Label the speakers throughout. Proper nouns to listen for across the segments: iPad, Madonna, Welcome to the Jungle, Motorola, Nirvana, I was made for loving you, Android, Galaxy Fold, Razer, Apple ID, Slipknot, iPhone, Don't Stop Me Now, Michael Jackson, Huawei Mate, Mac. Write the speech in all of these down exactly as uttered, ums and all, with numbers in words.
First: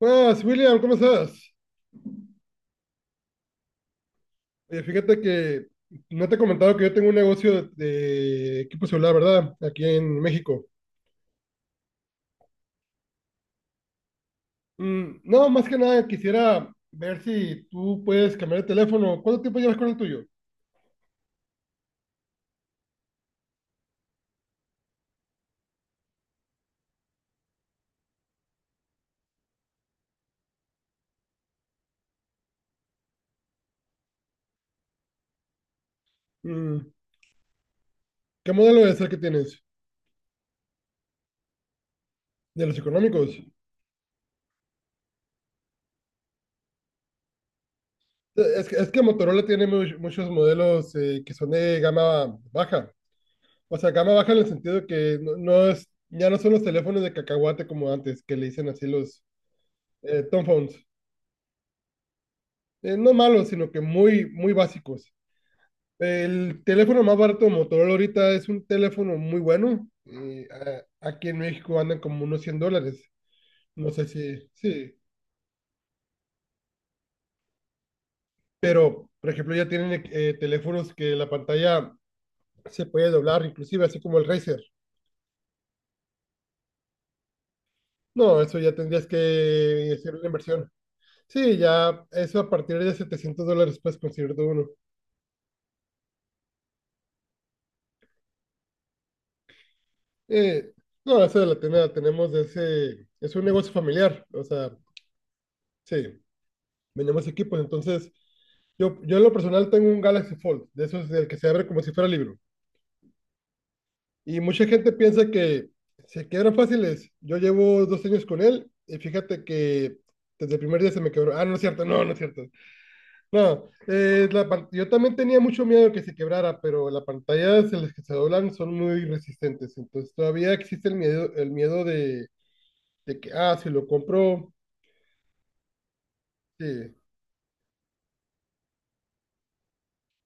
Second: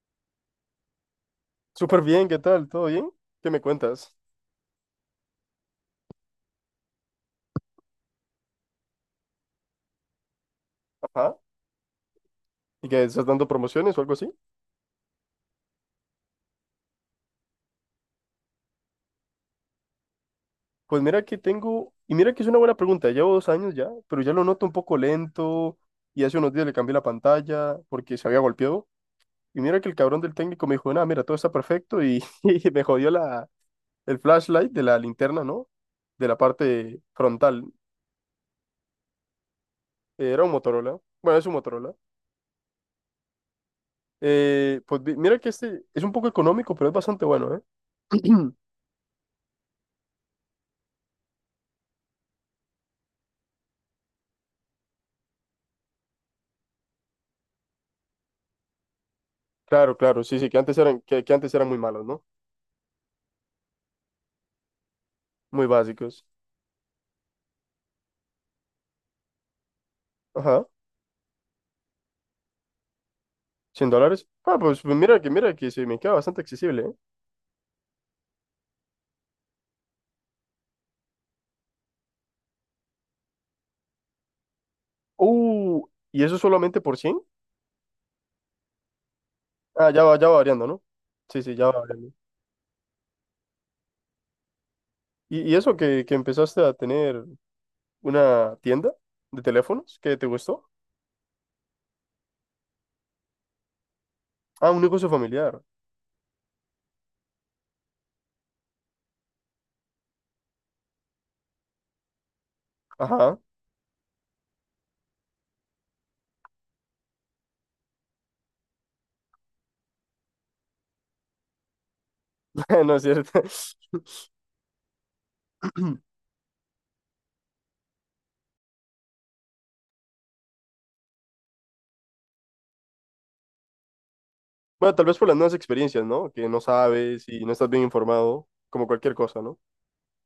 Speaker 1: Buenas, William, ¿cómo estás?
Speaker 2: Súper bien, ¿qué tal? ¿Todo bien? ¿Qué me cuentas?
Speaker 1: Oye, fíjate que no te he comentado que yo tengo un negocio de, de equipo celular, ¿verdad? Aquí en México.
Speaker 2: Ajá. ¿Y que estás dando promociones o algo así?
Speaker 1: Mm, no, más que nada quisiera ver si tú puedes cambiar el teléfono. ¿Cuánto tiempo llevas con el tuyo?
Speaker 2: Pues mira que tengo, y mira que es una buena pregunta, llevo dos años ya, pero ya lo noto un poco lento y hace unos días le cambié la pantalla porque se había golpeado. Y mira que el cabrón del técnico me dijo, nada, mira, todo está perfecto y, y me jodió la, el flashlight de la linterna, ¿no? De la
Speaker 1: Mm,
Speaker 2: parte frontal.
Speaker 1: ¿Qué modelo es el que tienes?
Speaker 2: Eh, Era un Motorola, bueno, es un Motorola.
Speaker 1: ¿De los económicos?
Speaker 2: Eh, pues vi- mira que este es un poco económico, pero es bastante bueno, ¿eh?
Speaker 1: Eh, Es que, es que Motorola tiene mu- muchos modelos eh, que son de gama baja. O sea, gama baja en el sentido que no, no es, ya no son los teléfonos de cacahuate como antes, que le dicen así los
Speaker 2: Claro,
Speaker 1: eh,
Speaker 2: claro, sí,
Speaker 1: tom
Speaker 2: sí, que
Speaker 1: phones.
Speaker 2: antes eran, que, que antes eran muy malos, ¿no?
Speaker 1: Eh, no malos, sino que muy, muy básicos.
Speaker 2: Muy básicos.
Speaker 1: El teléfono más barato de Motorola ahorita es un teléfono muy bueno. Eh,
Speaker 2: Ajá.
Speaker 1: a- aquí en México andan como unos cien dólares.
Speaker 2: ¿Cien
Speaker 1: No sé
Speaker 2: dólares.
Speaker 1: si,
Speaker 2: Ah, pues
Speaker 1: sí.
Speaker 2: pues mira que, mira que se me queda bastante accesible, ¿eh?
Speaker 1: Pero, por ejemplo, ya tienen eh, teléfonos que la pantalla se puede doblar, inclusive así como el Razer.
Speaker 2: Uh, ¿y eso solamente por cien?
Speaker 1: No, eso ya tendrías
Speaker 2: Ah,
Speaker 1: que
Speaker 2: ya
Speaker 1: hacer
Speaker 2: va,
Speaker 1: una
Speaker 2: ya va variando,
Speaker 1: inversión.
Speaker 2: ¿no? Sí, sí,
Speaker 1: Sí,
Speaker 2: ya va
Speaker 1: ya
Speaker 2: variando.
Speaker 1: eso a partir de setecientos dólares puedes conseguir todo uno.
Speaker 2: ¿Y, y eso que, que empezaste a tener una tienda de teléfonos que te gustó?
Speaker 1: Eh, no, eso la, ten- la tenemos de ese... Es un negocio familiar, o sea,
Speaker 2: Ah, un negocio familiar.
Speaker 1: sí. Vendemos equipos. Entonces, yo, yo en lo personal tengo un Galaxy Fold, de esos del que se abre como si fuera libro.
Speaker 2: Ajá.
Speaker 1: Y mucha gente piensa que se quiebran fáciles. Yo llevo dos años con él y fíjate que desde el primer día se me quebró. Ah, no es cierto, no, no es cierto.
Speaker 2: No es cierto.
Speaker 1: No, eh, la pan- yo también tenía mucho miedo que se quebrara, pero las pantallas en las que se doblan son muy resistentes. Entonces todavía existe el miedo, el miedo de, de que, ah, si lo compro,
Speaker 2: Bueno, tal vez por las nuevas experiencias, ¿no? Que no
Speaker 1: sí.
Speaker 2: sabes y no estás bien informado, como cualquier cosa, ¿no?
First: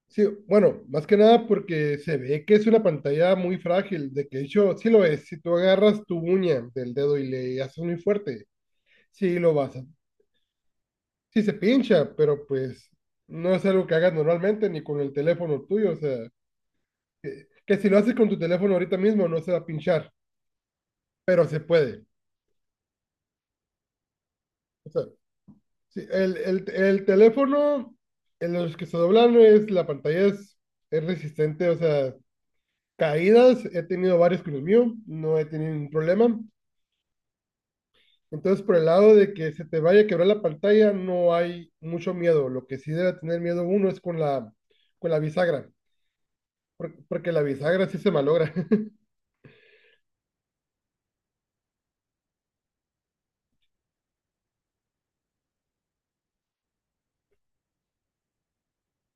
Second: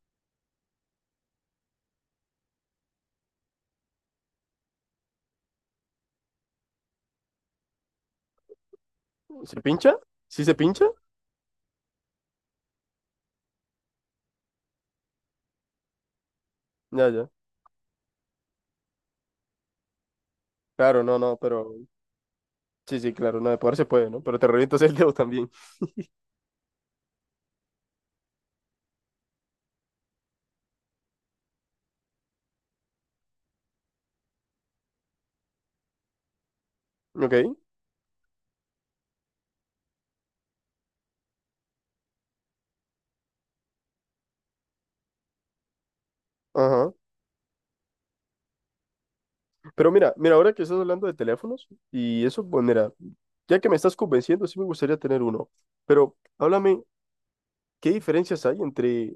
Speaker 1: Sí, bueno, más que nada porque se ve que es una pantalla muy frágil, de que de hecho sí lo es. Si tú agarras tu uña del dedo y le haces muy fuerte, sí lo
Speaker 2: ¿Se
Speaker 1: vas a...
Speaker 2: pincha? ¿Sí se pincha?
Speaker 1: Sí se pincha, pero pues no es algo que hagas normalmente ni con el teléfono tuyo. O sea,
Speaker 2: Ya, ya.
Speaker 1: que, que si lo haces con tu teléfono ahorita mismo no se va a pinchar,
Speaker 2: Claro, no, no,
Speaker 1: pero se
Speaker 2: pero
Speaker 1: puede.
Speaker 2: sí, sí, claro, no, de poder se puede, ¿no? Pero te revientas
Speaker 1: O
Speaker 2: el
Speaker 1: sea,
Speaker 2: dedo también.
Speaker 1: sí, el, el, el teléfono, en los que se doblan es, la pantalla es, es resistente, o sea, caídas, he tenido varias con el mío, no he tenido ningún problema.
Speaker 2: Ok,
Speaker 1: Entonces, por el lado de que se te vaya a quebrar la pantalla, no hay mucho miedo. Lo que sí debe tener miedo uno es con la, con la bisagra,
Speaker 2: ajá.
Speaker 1: por- porque la bisagra sí se malogra.
Speaker 2: Pero mira, mira, ahora que estás hablando de teléfonos y eso, pues mira, ya que me estás convenciendo, sí me gustaría tener uno. Pero háblame, ¿qué diferencias hay entre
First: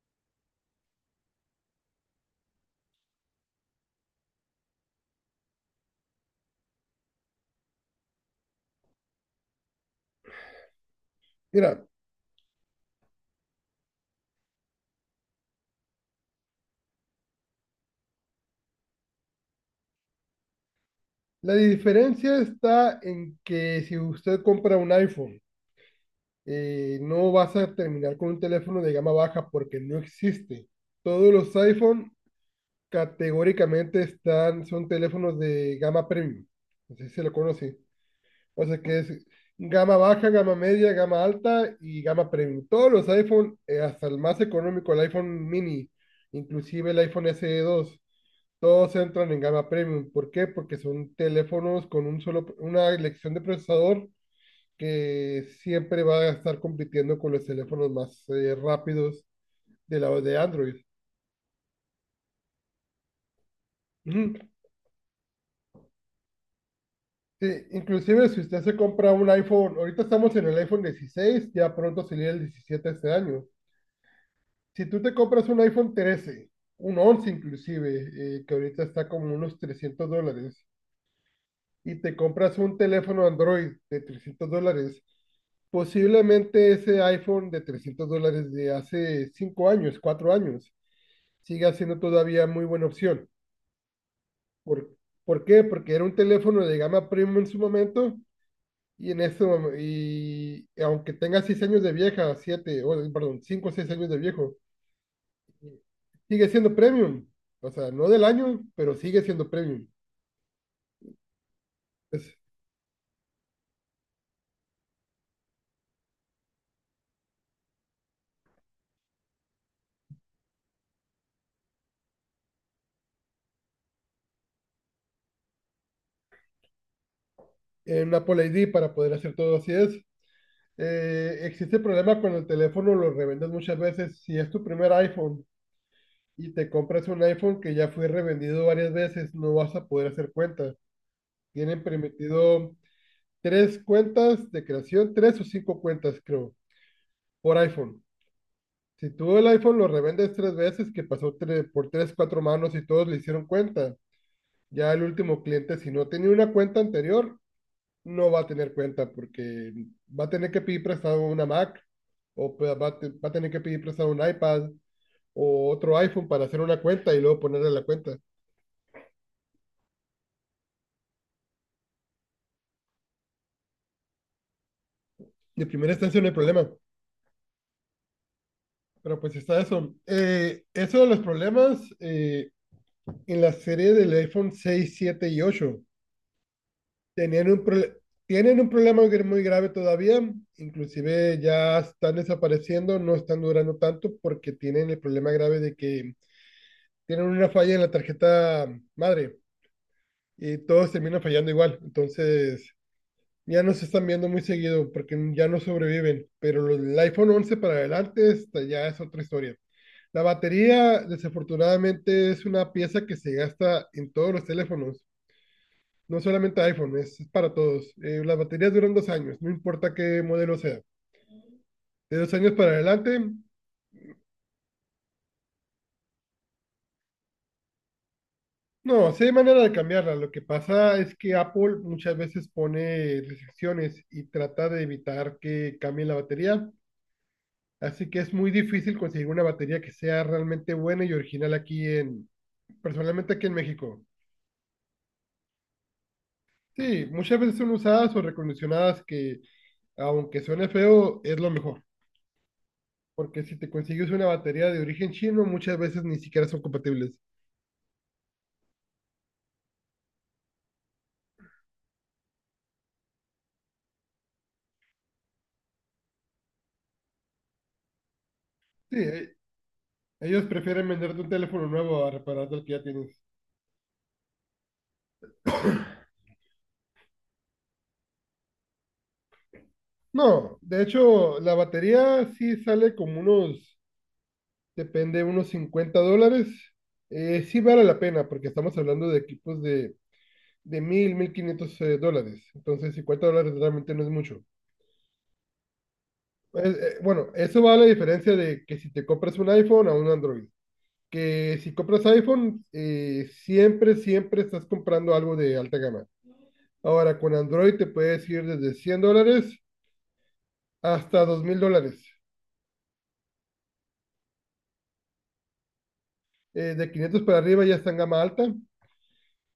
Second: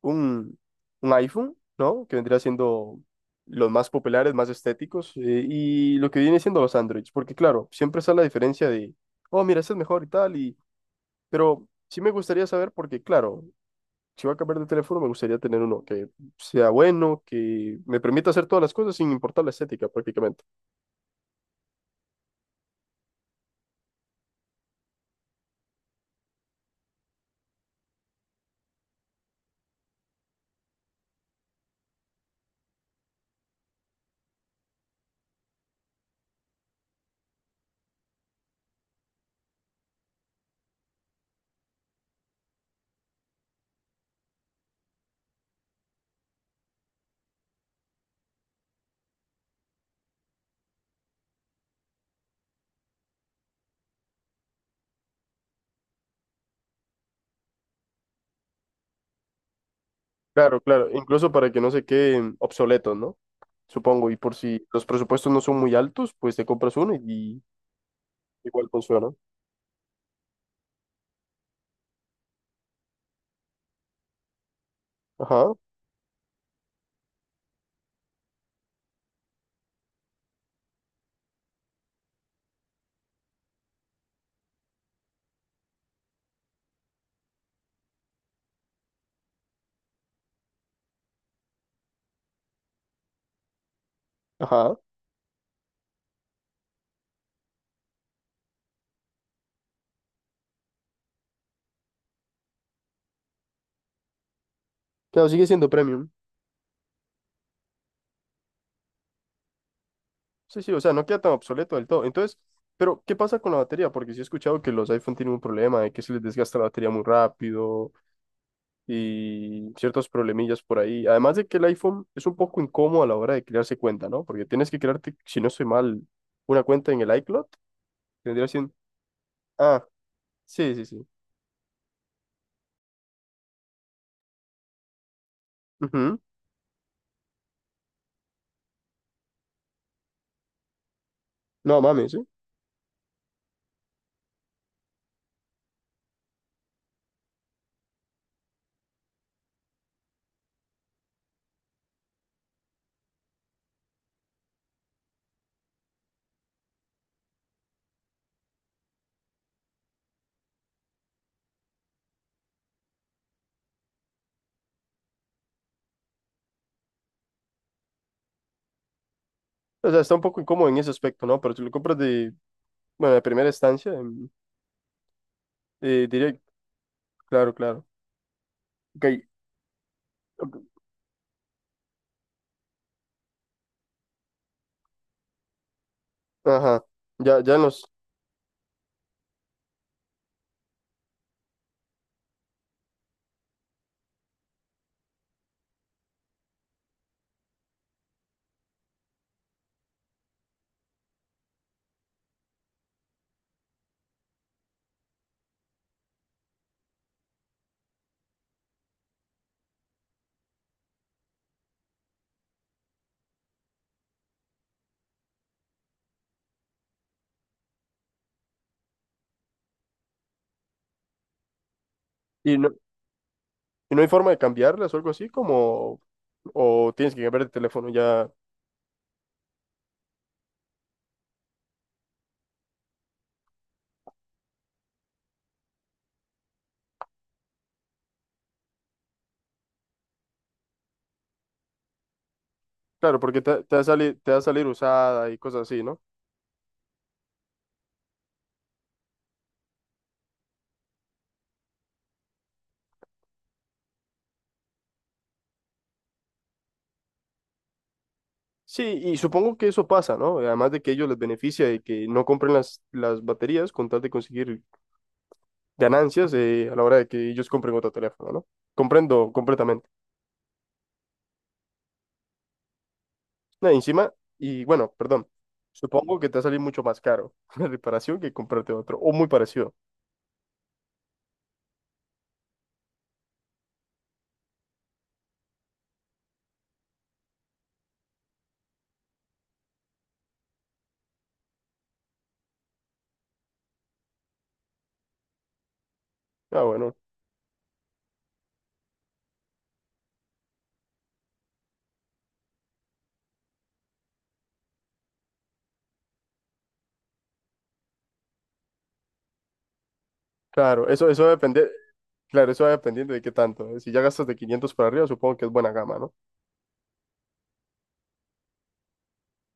Speaker 2: un, un iPhone? ¿No? Que vendría siendo los más populares, más estéticos, eh, y lo que viene siendo los Androids. Porque claro, siempre está la diferencia de, oh, mira, este es mejor y tal, y, pero
Speaker 1: Mira,
Speaker 2: sí me gustaría saber porque, claro, si voy a cambiar de teléfono, me gustaría tener uno que sea bueno, que me permita hacer todas las cosas sin importar la estética prácticamente.
Speaker 1: la diferencia está en que si usted compra un iPhone, eh, no vas a terminar con un teléfono de gama baja porque no existe. Todos los iPhone categóricamente están, son teléfonos de gama premium. Así se lo conoce. O sea que es gama baja, gama media, gama alta y gama premium. Todos los iPhone, eh, hasta el más económico, el iPhone mini, inclusive el iPhone S E dos, todos entran en gama premium. ¿Por qué? Porque son teléfonos con un solo, una elección de procesador que siempre va a estar compitiendo con los teléfonos más eh, rápidos de la de
Speaker 2: Claro,
Speaker 1: Android.
Speaker 2: claro, incluso para que no se queden obsoletos, ¿no? Supongo, y
Speaker 1: Ujú.
Speaker 2: por si los presupuestos no son muy altos, pues te compras uno y
Speaker 1: Sí, inclusive si usted
Speaker 2: igual
Speaker 1: se compra
Speaker 2: funciona.
Speaker 1: un iPhone, ahorita estamos en el iPhone dieciséis, ya pronto sería el diecisiete este año. Si tú te compras
Speaker 2: Ajá,
Speaker 1: un iPhone trece, un once inclusive, eh, que ahorita está como unos trescientos dólares, y te compras un teléfono Android de trescientos dólares, posiblemente ese iPhone de trescientos dólares de hace cinco años, cuatro años, siga siendo todavía muy buena opción.
Speaker 2: ajá.
Speaker 1: ¿Por, por qué? Porque era un teléfono de gama premium en su momento. Y en eso, y aunque tenga seis años de vieja, siete, perdón, cinco o seis años de viejo,
Speaker 2: Claro, sigue siendo
Speaker 1: y
Speaker 2: premium.
Speaker 1: sigue siendo premium. O sea, no del año, pero sigue siendo premium.
Speaker 2: Sí, sí, o sea, no queda tan obsoleto del todo.
Speaker 1: Es
Speaker 2: Entonces, pero ¿qué pasa con la batería? Porque sí he escuchado que los iPhone tienen un problema de que se les desgasta la batería muy rápido, y ciertos problemillas por ahí. Además de que el iPhone es un poco incómodo a la hora de crearse cuenta, ¿no? Porque tienes que crearte, si no estoy mal, una cuenta en el iCloud.
Speaker 1: eh, un Apple
Speaker 2: Tendría
Speaker 1: I D
Speaker 2: siendo...
Speaker 1: para poder hacer todo así
Speaker 2: Ah,
Speaker 1: es.
Speaker 2: sí, sí, sí.
Speaker 1: Eh, existe el problema cuando el teléfono lo revendes muchas veces. Si es tu primer iPhone
Speaker 2: Ujú.
Speaker 1: y te compras un iPhone que ya fue revendido varias veces, no vas a poder hacer cuentas.
Speaker 2: No,
Speaker 1: Tienen
Speaker 2: mami, sí.
Speaker 1: permitido tres cuentas de creación, tres o cinco cuentas, creo, por iPhone. Si tú el iPhone lo revendes tres veces, que pasó tre- por tres, cuatro manos y todos le hicieron cuenta, ya el último cliente, si no tenía una cuenta anterior, no va a tener cuenta porque va a tener que pedir prestado una Mac o pe- va a, te- va a tener que pedir prestado un iPad o otro iPhone para hacer una cuenta y luego ponerle la cuenta.
Speaker 2: O sea, está un poco incómodo en ese aspecto, ¿no? Pero si lo compras de, bueno, de primera instancia, em,
Speaker 1: De primera
Speaker 2: eh,
Speaker 1: instancia no hay
Speaker 2: diría,
Speaker 1: problema,
Speaker 2: claro, claro. Ok,
Speaker 1: pero pues está eso.
Speaker 2: ok,
Speaker 1: Eh, eso de los problemas eh, en la serie del iPhone seis siete y ocho
Speaker 2: ajá. Ya,
Speaker 1: Tenían
Speaker 2: ya
Speaker 1: un
Speaker 2: nos...
Speaker 1: prole- tienen un problema gr- muy grave todavía, inclusive ya están desapareciendo, no están durando tanto porque tienen el problema grave de que tienen una falla en la tarjeta madre y todos terminan fallando igual. Entonces ya no se están viendo muy seguido porque ya no sobreviven, pero los- el iPhone once para adelante esta ya es otra historia. La batería, desafortunadamente, es una pieza que se gasta en todos los teléfonos. No solamente iPhone, es, es para todos. Eh, las baterías duran dos años, no importa qué modelo sea. De dos años
Speaker 2: Y no,
Speaker 1: para adelante,
Speaker 2: y no hay forma de cambiarlas o algo así, como... O tienes que cambiar de teléfono ya...
Speaker 1: no, sí hay manera de cambiarla. Lo que pasa es que Apple muchas veces pone restricciones y trata de evitar que cambie la batería. Así que es muy difícil conseguir una batería que sea realmente buena y original aquí en,
Speaker 2: Claro,
Speaker 1: personalmente
Speaker 2: porque
Speaker 1: aquí en
Speaker 2: te, te va a
Speaker 1: México.
Speaker 2: salir, te va a salir usada y cosas así, ¿no?
Speaker 1: Sí, muchas veces son usadas o recondicionadas que, aunque suene feo, es lo mejor. Porque si te consigues una batería de origen chino, muchas veces ni siquiera son compatibles.
Speaker 2: Sí, y supongo que eso pasa, ¿no? Además de que ellos les beneficia de que no compren las, las baterías con tal de conseguir ganancias eh, a la hora de que ellos compren otro teléfono, ¿no?
Speaker 1: Sí,
Speaker 2: Comprendo
Speaker 1: e-
Speaker 2: completamente.
Speaker 1: ellos prefieren venderte un teléfono nuevo a repararte el que ya tienes.
Speaker 2: No, encima, y bueno, perdón, supongo que te va a salir mucho más caro la reparación que comprarte otro, o muy parecido.
Speaker 1: No, de hecho, la batería sí sale como unos, depende, unos cincuenta dólares. Eh, sí vale la pena, porque estamos hablando de equipos de, de mil 1500 eh, dólares. Entonces, cincuenta dólares realmente no es mucho. Eh,
Speaker 2: Ah,
Speaker 1: eh,
Speaker 2: bueno,
Speaker 1: bueno, eso va a la diferencia de que si te compras un iPhone a un Android. Que si compras iPhone, eh, siempre, siempre estás comprando algo de alta gama. Ahora, con Android te puedes ir desde cien dólares
Speaker 2: claro, eso, eso
Speaker 1: hasta
Speaker 2: va a
Speaker 1: 2000
Speaker 2: depender,
Speaker 1: dólares.
Speaker 2: claro, eso va dependiendo de qué tanto, ¿eh? Si ya gastas de quinientos para arriba, supongo que es buena gama, ¿no?
Speaker 1: Eh, de quinientos para arriba ya está en gama alta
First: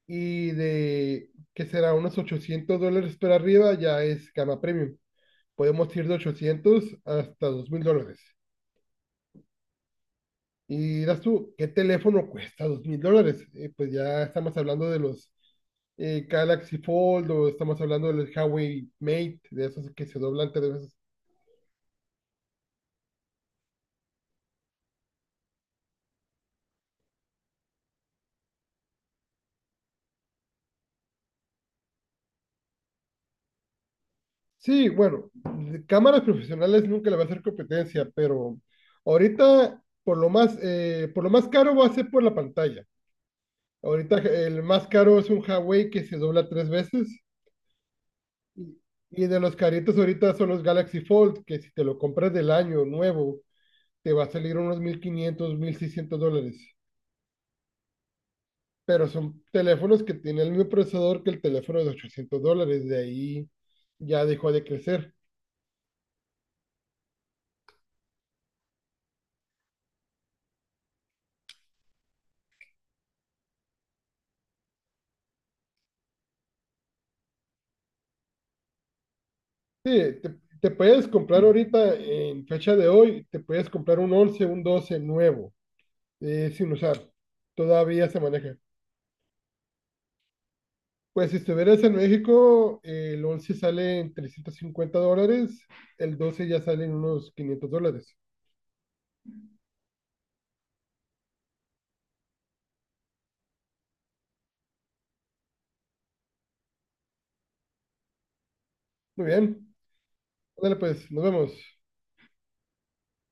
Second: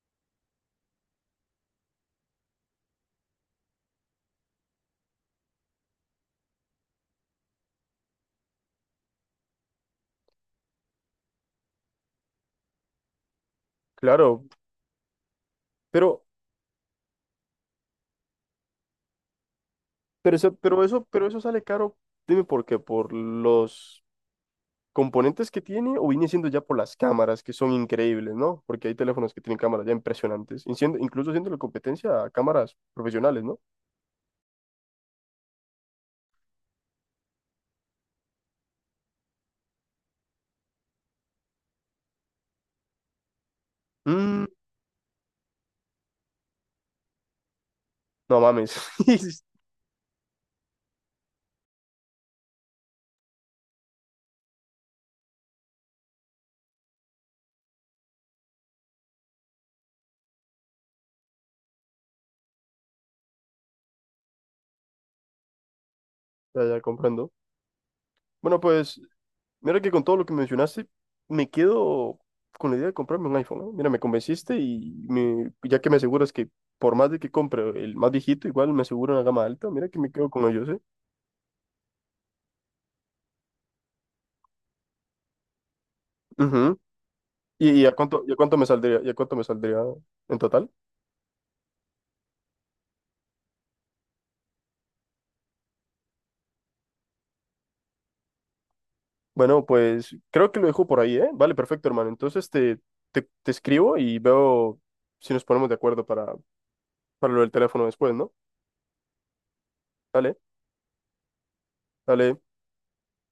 Speaker 1: y de, ¿que será? Unos ochocientos dólares para arriba ya es gama premium. Podemos ir de ochocientos hasta dos mil dólares. Y das tú, ¿qué teléfono cuesta? Dos mil dólares. Eh, Pues ya
Speaker 2: Claro,
Speaker 1: estamos hablando de los
Speaker 2: pero,
Speaker 1: eh, Galaxy Fold o estamos hablando del Huawei Mate, de esos que se
Speaker 2: pero
Speaker 1: doblan
Speaker 2: eso,
Speaker 1: tres
Speaker 2: pero
Speaker 1: veces.
Speaker 2: eso, pero eso sale caro, dime por qué, por los... componentes que tiene o viene siendo ya por las cámaras, que son increíbles, ¿no? Porque hay teléfonos que tienen cámaras ya impresionantes, y siendo- incluso siendo la competencia a cámaras profesionales, ¿no?
Speaker 1: Sí, bueno, de cámaras profesionales nunca le va a hacer competencia, pero ahorita por lo más, eh, por lo más caro va a ser por la pantalla. Ahorita
Speaker 2: Mm,
Speaker 1: el más caro es un Huawei que se dobla tres veces
Speaker 2: no mames.
Speaker 1: y, y de los caritos ahorita son los Galaxy Fold, que si te lo compras del año nuevo te va a salir unos mil quinientos mil seiscientos dólares. Pero son teléfonos que tienen el mismo procesador que el teléfono de ochocientos dólares. De ahí ya dejó de crecer.
Speaker 2: Ya, ya comprendo. Bueno, pues, mira que con todo lo que mencionaste, me quedo con la idea de comprarme un iPhone, ¿no? Mira, me convenciste y me- ya que me aseguras que por más de que compre el más viejito, igual me aseguro una gama alta, mira que me
Speaker 1: Sí,
Speaker 2: quedo
Speaker 1: te,
Speaker 2: con ellos,
Speaker 1: te
Speaker 2: ¿eh?
Speaker 1: puedes comprar ahorita, en fecha de hoy, te puedes comprar un once un doce nuevo, eh, sin
Speaker 2: Ujú.
Speaker 1: usar.
Speaker 2: ¿Y, y a
Speaker 1: Todavía se
Speaker 2: cuánto, y a
Speaker 1: maneja.
Speaker 2: cuánto me saldría, y a cuánto me saldría en total?
Speaker 1: Pues si estuvieras en México, eh, el once sale en trescientos cincuenta dólares, el doce ya sale en unos quinientos dólares.
Speaker 2: Bueno, pues creo que lo dejo por ahí, ¿eh? Vale, perfecto, hermano. Entonces te, te, te escribo y veo si nos ponemos de acuerdo para, para lo del teléfono después, ¿no?
Speaker 1: Muy bien.
Speaker 2: Dale,
Speaker 1: Dale, pues, nos vemos.
Speaker 2: dale.